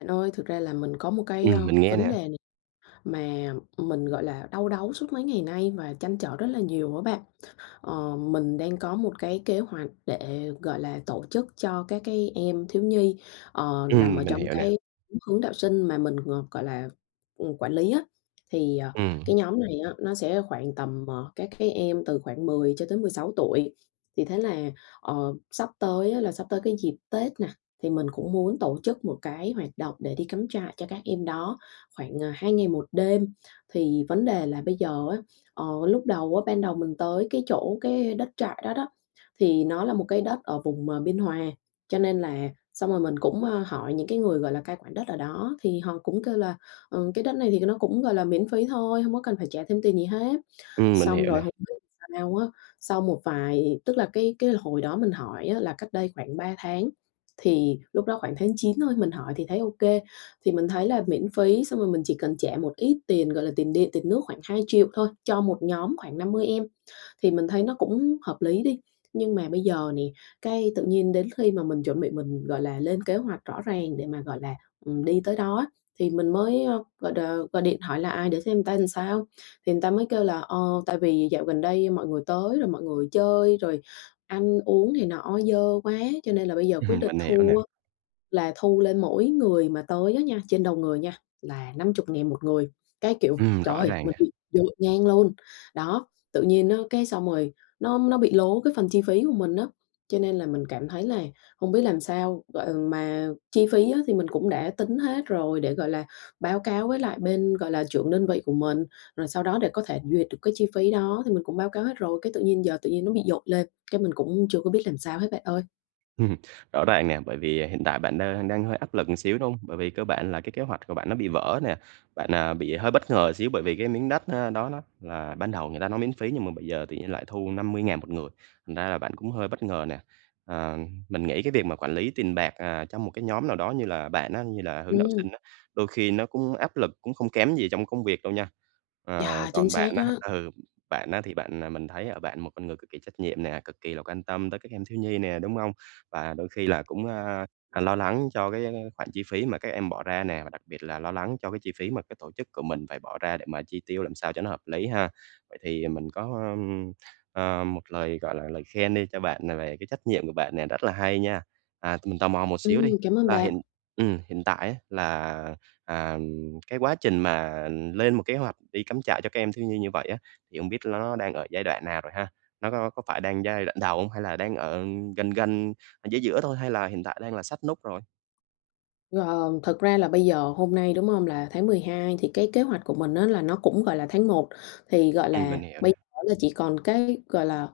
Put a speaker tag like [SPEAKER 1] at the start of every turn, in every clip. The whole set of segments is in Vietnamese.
[SPEAKER 1] Bạn ơi, thực ra là mình có một cái,
[SPEAKER 2] Ừm,
[SPEAKER 1] ơ,
[SPEAKER 2] mình nghe
[SPEAKER 1] vấn đề
[SPEAKER 2] nè.
[SPEAKER 1] này mà, ừm, mình, gọi là, đau đáu suốt mấy ngày nay và trăn trở rất là nhiều á bạn. Ờ, mình đang có một cái kế hoạch để, gọi là, tổ chức cho các cái em thiếu nhi, ờ, nằm ở
[SPEAKER 2] Ừm, mình
[SPEAKER 1] trong
[SPEAKER 2] hiểu nè.
[SPEAKER 1] cái hướng đạo sinh mà mình, ờ, gọi là, ừm, quản lý á. Thì, ờ,
[SPEAKER 2] Ừm.
[SPEAKER 1] cái nhóm này á, nó sẽ khoảng tầm, ờ, các cái em từ khoảng 10 cho tới 16 tuổi. Thì thế là, ờ, sắp tới á, là sắp tới cái dịp Tết nè, thì mình cũng muốn tổ chức một cái hoạt động để đi cắm trại cho các em đó khoảng, à, 2 ngày 1 đêm. Thì vấn đề là bây giờ á, ờ, lúc đầu á ban đầu mình tới cái chỗ cái đất trại đó đó, thì nó là một cái đất ở vùng, ờ, Biên Hòa. Cho nên là xong rồi mình cũng, à, hỏi những cái người, gọi là, cai quản đất ở đó thì họ cũng kêu là, ờ, cái đất này thì nó cũng, gọi là, miễn phí thôi, hông có cần phải trả thêm tiền gì hết.
[SPEAKER 2] Ừm, mình hiểu
[SPEAKER 1] Xong rồi
[SPEAKER 2] nè.
[SPEAKER 1] hông biết sao á, sau một vài tức là cái cái hồi đó mình hỏi á, là cách đây khoảng 3 tháng, thì lúc đó khoảng tháng 9 thôi. Mình hỏi thì thấy OK, thì mình thấy là miễn phí xong rồi mình chỉ cần trả một ít tiền, gọi là, tiền điện, tiền nước khoảng 2.000.000 thôi cho một nhóm khoảng 50 em thì mình thấy nó cũng hợp lý đi. Nhưng mà bây giờ nè, cái tự nhiên đến khi mà mình chuẩn bị mình, gọi là, lên kế hoạch rõ ràng để mà, gọi là, ừm, đi tới đó á. Thì mình mới, ờ, gọi đ gọi điện hỏi lại để xem ta sao, thì người ta mới kêu là, ờ, tại vì dạo gần đây mọi người tới rồi mọi người chơi rồi ăn uống này nọ dơ quá cho nên là bây giờ quyết
[SPEAKER 2] Ừm,
[SPEAKER 1] định
[SPEAKER 2] mình hiểu
[SPEAKER 1] thu
[SPEAKER 2] nè.
[SPEAKER 1] á, là thu lên mỗi người mà tới á nha, trên đầu người nha, là 50.000 1 người. Cái, kiểu,
[SPEAKER 2] Ừm,
[SPEAKER 1] trời
[SPEAKER 2] rõ
[SPEAKER 1] ơi,
[SPEAKER 2] ràng
[SPEAKER 1] mình
[SPEAKER 2] nè.
[SPEAKER 1] bị dội ngang luôn, đó. Tự nhiên á, cái xong rồi, nó nó bị lố cái phần chi phí của mình á, cho nên là mình cảm thấy là không biết làm sao. Gọi mà chi phí á, thì mình cũng đã tính hết rồi để, gọi là, báo cáo với lại bên, gọi là, trưởng đơn vị của mình. Rồi sau đó để có thể duyệt được cái chi phí đó thì mình cũng báo cáo hết rồi. Cái tự nhiên giờ tự nhiên nó bị dội lên cái mình cũng chưa có biết làm sao hết, bạn ơi.
[SPEAKER 2] Ừm, rõ ràng nè. Bởi vì, ờ, hiện tại bạn đang đang hơi áp lực một xíu, đúng không? Bởi vì cơ bản là cái kế hoạch của bạn nó bị vỡ nè. Bạn, ờ, bị hơi bất ngờ xíu bởi vì cái miếng đất, ơ, đó đó là ban đầu người ta nói miễn phí nhưng mà bây giờ tự nhiên lại thu 50.000 một người, thành ra là bạn cũng hơi bất ngờ nè. À, mình nghĩ cái việc mà quản lý tiền bạc, à, trong một cái nhóm nào đó như là bạn á, như là hướng đạo
[SPEAKER 1] Ừm.
[SPEAKER 2] sinh á, đôi khi nó cũng áp lực, cũng không kém gì trong công việc đâu nha. Ờ,
[SPEAKER 1] Yeah, chính
[SPEAKER 2] còn
[SPEAKER 1] xác
[SPEAKER 2] bạn á
[SPEAKER 1] á!
[SPEAKER 2] ừ, bạn á, thì bạn, ờ mình thấy ở bạn một con người cực kỳ trách nhiệm nè, cực kỳ là quan tâm tới các em thiếu nhi nè, đúng hông? Và đôi khi là cũng, a, à, lo lắng cho cái khoản chi phí mà các em bỏ ra nè. Và đặc biệt là lo lắng cho cái chi phí mà cái tổ chức của mình phải bỏ ra để mà chi tiêu làm sao cho nó hợp lý ha. Vậy thì mình có, ừm, ờ, một lời, gọi là, lời khen đi cho bạn, ờ, về cái trách nhiệm của bạn nè, rất là hay nha. À, thì mình tò mò một xíu
[SPEAKER 1] Ừm,
[SPEAKER 2] đi,
[SPEAKER 1] cảm ơn
[SPEAKER 2] là
[SPEAKER 1] bạn.
[SPEAKER 2] hiện ừm, hiện tại á, là, à, ừm, cái quá trình mà, ừm, lên một kế hoạch đi cắm trại cho các em thiếu nhi như vậy á, thì hông biết nó đang ở giai đoạn nào rồi ha? Nó có có phải đang giai đoạn đầu hông? Hay là đang ở gần gần, ở giữa giữa thôi? Hay là hiện tại đang là sát nút rồi?
[SPEAKER 1] Gờm, thật ra là bây giờ hôm nay, đúng hông? Là tháng Mười hai thì cái kế hoạch của mình á là nó cũng, gọi là, tháng Một, thì, gọi
[SPEAKER 2] Ừm,
[SPEAKER 1] là,
[SPEAKER 2] mình hiểu nè.
[SPEAKER 1] bây giờ chỉ còn cái, gọi là,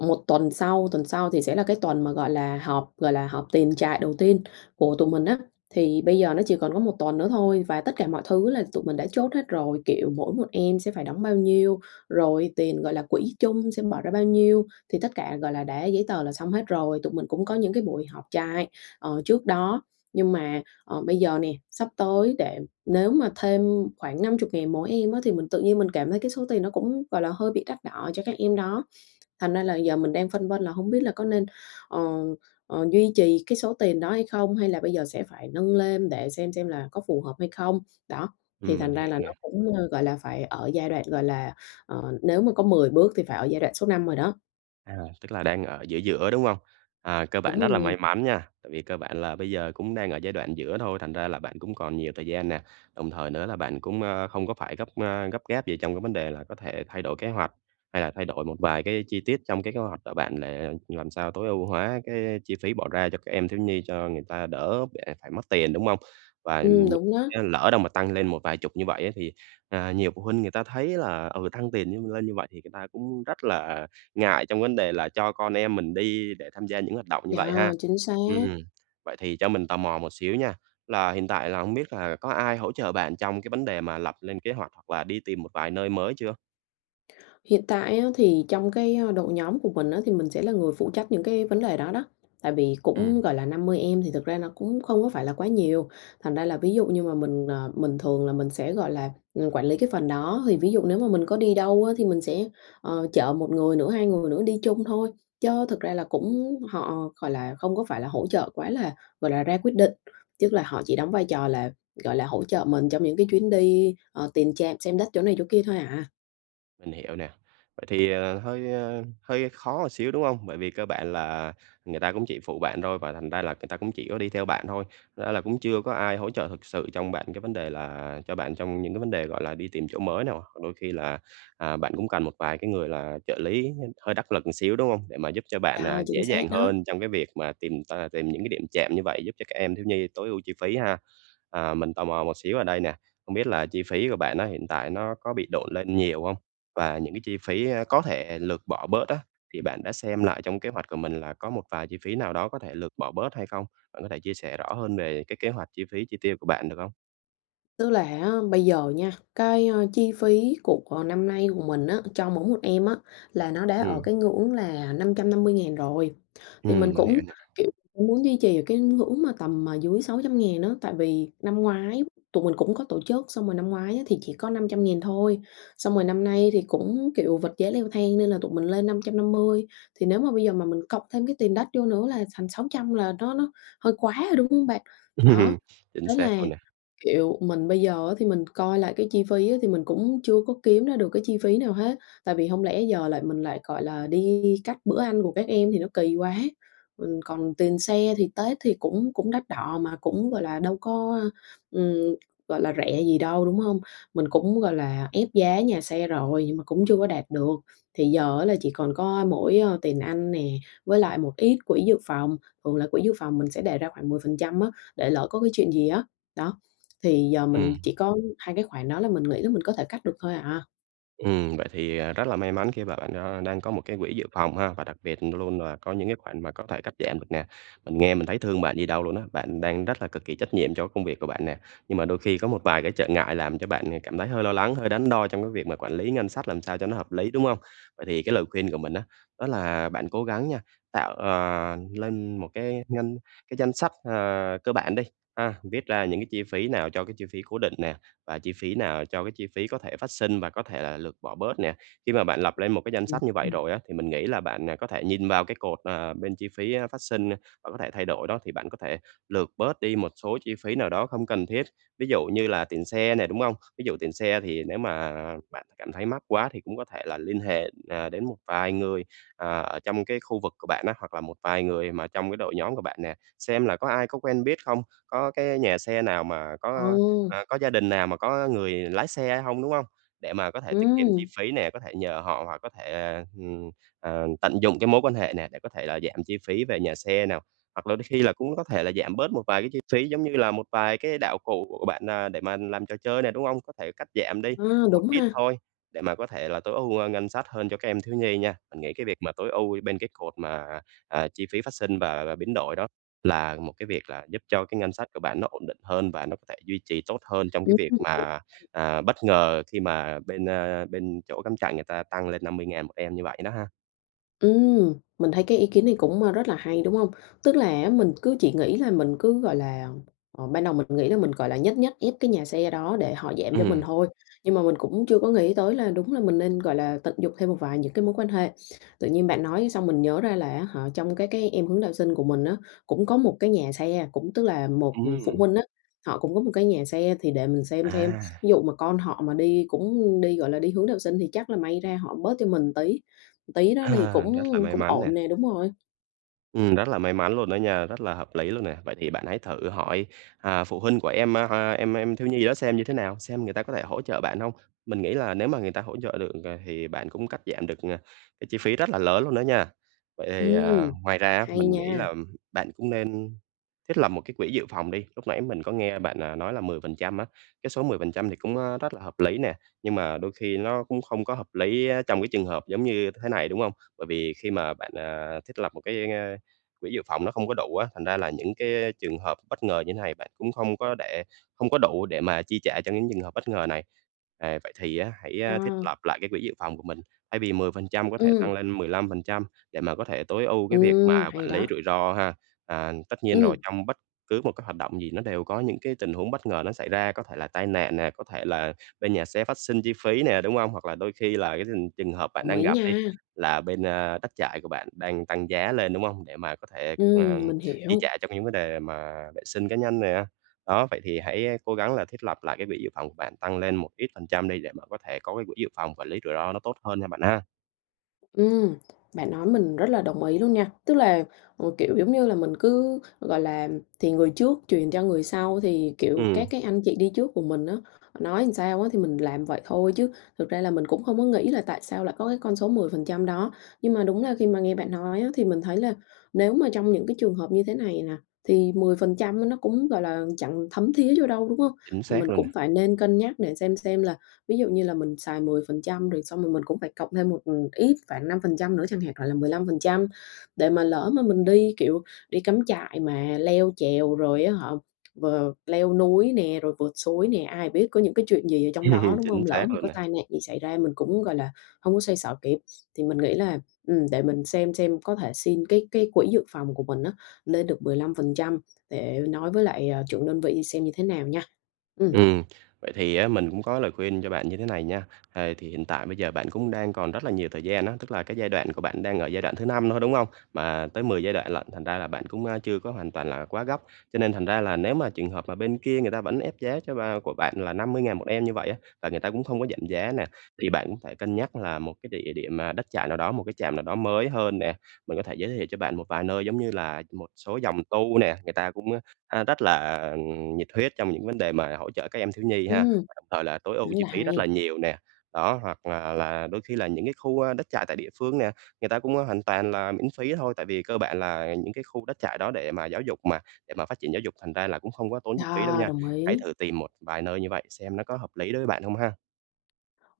[SPEAKER 1] 1 tuần sau, tuần sau thì sẽ là cái tuần mà, gọi là, họp, gọi là, họp tiền trại đầu tiên của tụi mình á. Thì bây giờ nó chỉ còn có 1 tuần nữa thôi và tất cả mọi thứ là tụi mình đã chốt hết rồi, kiểu, mỗi một em sẽ phải đóng bao nhiêu, rồi, tiền gọi là quỹ chung sẽ bỏ ra bao nhiêu thì tất cả, gọi là, đã giấy tờ là xong hết rồi. Tụi mình cũng có những cái buổi họp trại, ờ, trước đó nhưng mà, ờ, bây giờ nè, sắp tới để nếu mà thêm khoảng 50 ngàn mỗi em á thì mình tự nhiên mình cảm thấy cái số tiền nó cũng, gọi là, hơi bị đắt đỏ cho các em đó thành ra là giờ mình đang phân vân là hông biết là có nên, ờ, ờ, duy trì cái số tiền đó hay không? Hay là bây giờ sẽ phải nâng lên để xem xem là có phù hợp hay không? Đó, thì
[SPEAKER 2] Ừm, mình
[SPEAKER 1] thành ra
[SPEAKER 2] hiểu
[SPEAKER 1] là nó
[SPEAKER 2] nè.
[SPEAKER 1] cũng, ơ, gọi là, phải ở giai đoạn, gọi là, ờ, nếu mà có 10 bước thì phải ở giai đoạn số 5 rồi đó.
[SPEAKER 2] À, tức là đang ở giữa giữa, đúng hông? À, cơ
[SPEAKER 1] Đúng
[SPEAKER 2] bản
[SPEAKER 1] rồi
[SPEAKER 2] rất là
[SPEAKER 1] nè.
[SPEAKER 2] may mắn nha, tại vì cơ bản là bây giờ cũng đang ở giai đoạn giữa thôi, thành ra là bạn cũng còn nhiều thời gian nè, đồng thời nữa là bạn cũng, ơ, không có phải gấp, ơ, gấp gáp gì trong cái vấn đề là có thể thay đổi kế hoạch hay là thay đổi một vài cái chi tiết trong cái kế hoạch ở bạn để như làm sao tối ưu hóa cái chi phí bỏ ra cho các em thiếu nhi cho người ta đỡ để phải mất tiền, đúng hông? Và
[SPEAKER 1] Ừm, đúng đó.
[SPEAKER 2] chớ lỡ đâu mà tăng lên một vài chục như vậy á thì, à, nhiều phụ huynh người ta thấy là, ừ, tăng tiền nhân lên như vậy thì người ta cũng rất là ngại trong vấn đề là cho con em mình đi để tham gia những hoạt động như vậy
[SPEAKER 1] Yeah,
[SPEAKER 2] ha.
[SPEAKER 1] chính xác.
[SPEAKER 2] Ừm. Vậy thì cho mình tò mò một xíu nha, là hiện tại là hông biết là có ai hỗ trợ bạn trong cái vấn đề mà lập lên kế hoạch hoặc là đi tìm một vài nơi mới chưa?
[SPEAKER 1] Hiện tại á, thì trong cái, a, đội nhóm của mình á, thì mình sẽ là người phụ trách những cái vấn đề đó đó. Tại vì cũng,
[SPEAKER 2] Ừm.
[SPEAKER 1] gọi là, 50 em thì thực ra nó cũng không có phải là quá nhiề, thành ra là ví dụ như mà mình, ờ, mình thường là mình sẽ, gọi là, ừm, quản lý cái phần đó. Thì ví dụ nếu mà mình có đi đâu á, thì mình sẽ, ờ, chở 1 người nữa, 2 người nữa đi chung thôi. Chớ thực ra là cũng họ, gọi là, không có phải là hỗ trợ quá lá, gọi là, ra quyết định. Tức là họ chỉ đóng vai trò là, gọi là, hỗ trợ mình trong những cái chuyến đi, ờ, tiền trạm xem đất chỗ này chỗ kia thôi à.
[SPEAKER 2] Mình hiểu nè. Vậy thì, ờ, hơi, ơ, hơi khó một xíu, đúng hông? Bởi vì cơ bản là người ta cũng chỉ phụ bạn thôi và thành ra là người ta cũng chỉ có đi theo bạn thôi. Ra là cũng chưa có ai hỗ trợ thực sự trong bạn cái vấn đề là cho bạn trong những cái vấn đề, gọi là, đi tìm chỗ mới nà. Hoặc đôi khi là, à, bạn cũng cần một vài cái người là trợ lý hơi đắc lực một xíu, đúng hông? Để mà giúp cho bạn,
[SPEAKER 1] Đo,
[SPEAKER 2] à,
[SPEAKER 1] chính
[SPEAKER 2] dễ dàng
[SPEAKER 1] xác đó.
[SPEAKER 2] hơn trong cái việc mà tìm t tìm những cái điểm trạm như vậy giúp cho các em thiếu nhi tối ưu chi phí ha. À, mình tò mò một xíu ở đây nè. Không biết là chi phí của bạn á, hiện tại nó có bị độn lên nhiều hông? Và những cái chi phí có thể lược bỏ bớt á, thì bạn đã xem lại trong kế hoạch của mình là có một vài chi phí nào đó có thể lược bỏ bớt hay không? Bạn có thể chia sẻ rõ hơn về cái kế hoạch chi phí chi tiêu của bạn được hông?
[SPEAKER 1] Tức là á, bây giờ nha, cái, a, chi phí của của năm nay của mình á, cho mỗi một em á, là nó đã ở
[SPEAKER 2] Ừm.
[SPEAKER 1] cái ngưỡng là 550.000 rồi. Thì mình
[SPEAKER 2] Ừm, mình
[SPEAKER 1] cũng,
[SPEAKER 2] hiểu nè.
[SPEAKER 1] kiểu, cũng muốn duy trì ở cái ngưỡng mà tầm mà dưới 600.000 á. Tại vì năm ngoái tụi mình cũng có tổ chức, xong rồi năm ngoái á, thì chỉ có 500.000 thôi. Xong rồi năm nay thì cũng, kiểu, vật giá leo thang nên là tụi mình lên 550. Thì nếu mà bây giờ mà mình cộng thêm cái tiền đất vô nữa là thành 600 là nó nó hơi quá rồi, đúng hông bạn? Đó,
[SPEAKER 2] Ừm, chính
[SPEAKER 1] thế
[SPEAKER 2] xác
[SPEAKER 1] là,
[SPEAKER 2] luôn nè.
[SPEAKER 1] kiểu, mình bây giờ á, thì mình coi lại cái chi phí á, thì mình cũng chưa có kiếm ra được cái chi phí nào hết. Tại vì hông lẽ giờ lại mình lại, gọi là, đi cắt bữa ăn của các em thì nó kỳ quá. Ừm, còn tiền xe thì Tết thì cũng cũng đắt đỏ mà cũng, gọi là, đâu có, a, ừm, gọi là, rẻ gì đâu, đúng hông? Mình cũng, gọi là, ép giá nhà xe rồi nhưng mà cũng chưa có đạt được. Thì giờ á, là chỉ còn có mỗi, ơ, tiền ăn nè, với lại một ít quỹ dự phòng. Thường là quỹ dự phòng mình sẽ đề ra khoảng 10% á, để lỡ có cái chuyện gì á. Đó, thì giờ mình
[SPEAKER 2] Ừm.
[SPEAKER 1] chỉ có hai cái khoản đó là mình nghĩ là mình có thể cắt được thôi à.
[SPEAKER 2] Ừm, vậy thì, à, rất là may mắn khi mà bạn, a, đang có một cái quỹ dự phòng ha, và đặc biệt luôn luôn là có những cái khoản mà có thể cắt giảm được nè. Mình nghe mình thấy thương bạn gì đâu luôn á, bạn đang rất là cực kỳ trách nhiệm cho cái công việc của bạn nè, nhưng mà đôi khi có một vài cái trở ngại làm cho bạn ngày cảm thấy hơi lo lắng, hơi đắn đo trong cái việc mà quản lý ngân sách làm sao cho nó hợp lý, đúng hông? Vậy thì cái lời khuyên của mình á, đó là bạn cố gắng nha, tạo, ờ, lên một cái ngân cái danh sách, à, cơ bản đi ha, viết ra những cái chi phí nào cho cái chi phí cố định nè, và chi phí nào cho cái chi phí có thể phát sinh và có thể là lượt bỏ bớt nè. Khi mà bạn lập lên một cái danh
[SPEAKER 1] Ừm,
[SPEAKER 2] sách như vậy
[SPEAKER 1] ưm.
[SPEAKER 2] rồi á, thì mình nghĩ là bạn, à, có thể nhìn vào cái cột, ờ, bên chi phí, á, phát sinh và có thể thay đổi đó thì bạn có thể lượt bớt đi một số chi phí nào đó không cần thiết. Ví dụ như là tiền xe nè, đúng hông? Ví dụ tiền xe thì nếu mà bạn cảm thấy mắc quá thì cũng có thể là liên hệ, à, đến một vài người, à, ở trong cái khu vực của bạn á, hoặc là một vài người mà trong cái đội nhóm của bạn nè, xem là có ai có quen biết không? Có cái nhà xe nào mà có,
[SPEAKER 1] Ừm.
[SPEAKER 2] a, à, có gia đình nào mà có người lái xe hay hông, đúng hông? Để mà có thể tiết kiệm chi
[SPEAKER 1] Ừm.
[SPEAKER 2] phí nè, có thể nhờ họ hoặc có thể, ờ, hừm, ờ, tận dụng cái mối quan hệ nè, để có thể là giảm chi phí về nhà xe nà. Hoặc là đôi khi là cũng có thể là giảm bớt một vài cái chi phí giống như là một vài cái đạo cụ của bạn, à, để mà làm trò chơi nè, đúng hông? Có thể cắt giảm đi
[SPEAKER 1] A,
[SPEAKER 2] một
[SPEAKER 1] đúng
[SPEAKER 2] ít
[SPEAKER 1] ha.
[SPEAKER 2] thôi, để mà có thể là tối ưu, ơ, ngân sách hơn cho các em thiếu nhi nha. Mình nghĩ cái việc mà tối ưu bên cái cột mà, à, chi phí phát sinh và và và biến đổi đó là một cái việc là giúp cho cái ngân sách của bạn nó ổn định hơn và nó có thể duy trì tốt hơn trong cái
[SPEAKER 1] Ưm
[SPEAKER 2] việc mà,
[SPEAKER 1] [unintelligible]
[SPEAKER 2] à, bất ngờ khi mà bên, a, bên chỗ cắm trại người ta tăng lên 50.000 một em như vậy đó ha.
[SPEAKER 1] Ừm, mình thấy cái ý kiến này cũng, ơ, rất là hay, đúng không? Tức là á, mình cứ chỉ nghĩ là mình cứ, gọi là ờ, ban đầu mình nghĩ là mình, gọi là nhất nhất ép cái nhà xe đó để họ giảm cho mình
[SPEAKER 2] Ừm.
[SPEAKER 1] thôi. Nhưng mà mình cũng chưa có nghĩ tới là đúng là mình nên, gọi là, tận dụng thêm một vài những cái mối quan hệ. Tự nhiên bạn nói xong mình nhớ ra là á hả, trong các cái em hướng đạo sinh của mình á, cũng có một cái nhà xe, cũng tức là một, ừm, phụ
[SPEAKER 2] Ừm.
[SPEAKER 1] huynh á, họ cũng đúng một cái nhà xe. Thì để mình xem xem,
[SPEAKER 2] À.
[SPEAKER 1] ví dụ mà con họ mà đi cũng đi, gọi là, đi hướng đạo sinh, thì chắc là may ra họ bớt cho mình tí, tí đó thì
[SPEAKER 2] À,
[SPEAKER 1] cũng
[SPEAKER 2] rất là may
[SPEAKER 1] cũng
[SPEAKER 2] mắn nè.
[SPEAKER 1] ổn nè, đúng rồi.
[SPEAKER 2] Ừm, rất là may mắn luôn đó nha, rất là hợp lý luôn nè. Vậy thì bạn hãy thử hỏi, à, phụ huynh của em, a ha, em em thiếu nhi đó xem như thế nào, xem người ta có thể hỗ trợ bạn hông? Mình nghĩ là nếu mà người ta hỗ trợ được, ừ, à, thì bạn cũng cắt giảm được, ờ, cái chi phí rất là lớn luôn đó nha. Vậy thì, à,
[SPEAKER 1] Ừm,
[SPEAKER 2] ngoài ra á,
[SPEAKER 1] hay
[SPEAKER 2] mình nghĩ
[SPEAKER 1] nha!
[SPEAKER 2] là bạn cũng nên thiết lập một cái quỹ dự phòng đi. Lúc nãy mình có nghe bạn, à, nói là 10% á, cái số 10% thì cũng, a, rất là hợp lý nè. Nhưng mà đôi khi nó cũng không có hợp lý á, trong cái trường hợp giống như thế này, đúng không? Bởi vì khi mà bạn, à, thiết lập một cái, a, quỹ dự phòng nó không có đủ á, thành ra là những cái trường hợp bất ngờ như thế này, bạn cũng không có để không có đủ để mà chi trả cho những trường hợp bất ngờ này. À, vậy thì á, hãy thiết
[SPEAKER 1] Yeah.
[SPEAKER 2] lập lại cái quỹ dự phòng của mình, thay vì 10% có thể tăng
[SPEAKER 1] Ừm.
[SPEAKER 2] lên 15% để mà có thể tối ưu cái việc mà
[SPEAKER 1] Ừm,
[SPEAKER 2] quản
[SPEAKER 1] hay
[SPEAKER 2] lý
[SPEAKER 1] đó.
[SPEAKER 2] rủi ro ha. À, tất nhiên rồi,
[SPEAKER 1] Ừm.
[SPEAKER 2] trong bất cứ một cái hoạt động gì nó đều có những cái tình huống bất ngờ nó xảy ra, có thể là tai nạn nè, có thể là bên nhà xe phát sinh chi phí nè, đúng không? Hoặc là đôi khi là cái thừn trường hợp bạn
[SPEAKER 1] Đồng
[SPEAKER 2] đang
[SPEAKER 1] ý
[SPEAKER 2] gặp đi,
[SPEAKER 1] nha.
[SPEAKER 2] là bên, a, đất trại của bạn đang tăng giá lên, đúng không? Để mà có thể, ờ,
[SPEAKER 1] Ừm, mình
[SPEAKER 2] chi
[SPEAKER 1] hiểu.
[SPEAKER 2] trả cho những vấn đề mà vệ sinh cá nhân nè. Đó, vậy thì hãy cố gắng là thiết lập lại cái quỹ dự phòng của bạn tăng lên một ít phần trăm đi để mà có thể có cái quỹ dự phòng quản lý rủi ro nó tốt hơn nha bạn ha.
[SPEAKER 1] Ừm, bạn nói mình rất là đồng ý luôn nha. Tức là, kiểu, ừ, giống như là mình cứ, gọi là, thì người trước truyền cho người sau, thì, kiểu, các
[SPEAKER 2] Ừm.
[SPEAKER 1] cái anh chị đi trước của mình á, nói sao á, thì mình làm vậy thôi chứ thực ra là mình cũng không có nghĩ là tại sao lại có cái con số 10% đó. Nhưng mà đúng là khi mà nghe bạn nói á, thì mình thấy là nếu mà trong những cái trường hợp như thế này nè, thì 10% nó cũng, gọi là, chẳng thấm thía vô đâu, đúng hông?
[SPEAKER 2] Chính
[SPEAKER 1] Thì mình
[SPEAKER 2] xác luôn
[SPEAKER 1] cũng
[SPEAKER 2] nè.
[SPEAKER 1] phải nên cân nhắc để xem xem là ví dụ như là mình xài 10% rồi xong rồi mình cũng phải cộng thêm một, ừm, ít khoảng 5% nữa chẳng hạn, gọi là, 15%. Để mà lỡ mà mình đi, kiểu, đi cắm trại mà leo trèo rồi á hả, ờ, leo núi nè rồi vượt suối nè, ai biết có những cái chuyện gì ở trong đó, đúng
[SPEAKER 2] Chính
[SPEAKER 1] không? Lỡ
[SPEAKER 2] xác
[SPEAKER 1] mà
[SPEAKER 2] luôn
[SPEAKER 1] có
[SPEAKER 2] nè.
[SPEAKER 1] tai nạn gì xảy ra mình cũng, gọi là, hông có xoay xở kịp. Thì mình nghĩ là, ừm, để mình xem xem có thể xin cái cái quỹ dự phòng của mình á, lên được 15% để nói với lại, ờ, trưởng đơn vị xem như thế nào nha. Ừm.
[SPEAKER 2] Ừm, vậy thì á, mình cũng có lời khuyên cho bạn như thế này nha. À, thì hiện tại bây giờ bạn cũng đang còn rất là nhiều thời gian á, tức là cái giai đoạn của bạn đang ở giai đoạn thứ 5 thôi, đúng hông? Mà tới 10 giai đoạn lận, thành ra là bạn cũng, à, chưa có hoàn toàn là quá gấp. Cho nên thành ra là nếu mà trường hợp mà bên kia người ta vẫn ép giá cho a, của bạn là 50.000 một em như vậy á, và người ta cũng không có giảm giá nè, thì bạn cũng phải cân nhắc là một cái địa điểm mà đất trại nào đó, một cái trạm nào đó mới hơn nè. Mình có thể giới thiệu cho bạn một vài nơi giống như là một số dòng tu nè. Người ta cũng, a, rất là, à, nhiệt huyết trong những vấn đề mà hỗ trợ các em thiếu nhi ha,
[SPEAKER 1] Ừm.
[SPEAKER 2] và đồng thời là tối ưu
[SPEAKER 1] Rất
[SPEAKER 2] chi
[SPEAKER 1] là
[SPEAKER 2] phí rất là
[SPEAKER 1] hay!
[SPEAKER 2] nhiều nè. Đó, hoặc là là đôi khi là những cái khu, a, đất trại tại địa phương nè, người ta cũng hoàn toàn là miễn phí thôi, tại vì cơ bản là những cái khu đất trại đó để mà giáo dục mà để mà phát triển giáo dục, thành ra là cũng không có tốn chi phí đâu
[SPEAKER 1] À!
[SPEAKER 2] nha.
[SPEAKER 1] Đồng
[SPEAKER 2] Hãy
[SPEAKER 1] ý.
[SPEAKER 2] thử tìm một vài nơi như vậy xem nó có hợp lý đối với bạn hông ha.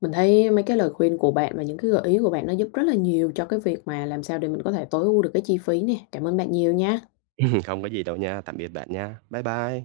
[SPEAKER 1] Mình thấy mấy cái lời khuyên của bạn và những cái gợi ý của bạn nó giúp rất là nhiều cho cái việc mà làm sao để mình có thể tối ưu được cái chi phí nè. Cảm ơn bạn nhiều nha.
[SPEAKER 2] Không có gì đâu nha, tạm biệt bạn nha. Bye bye.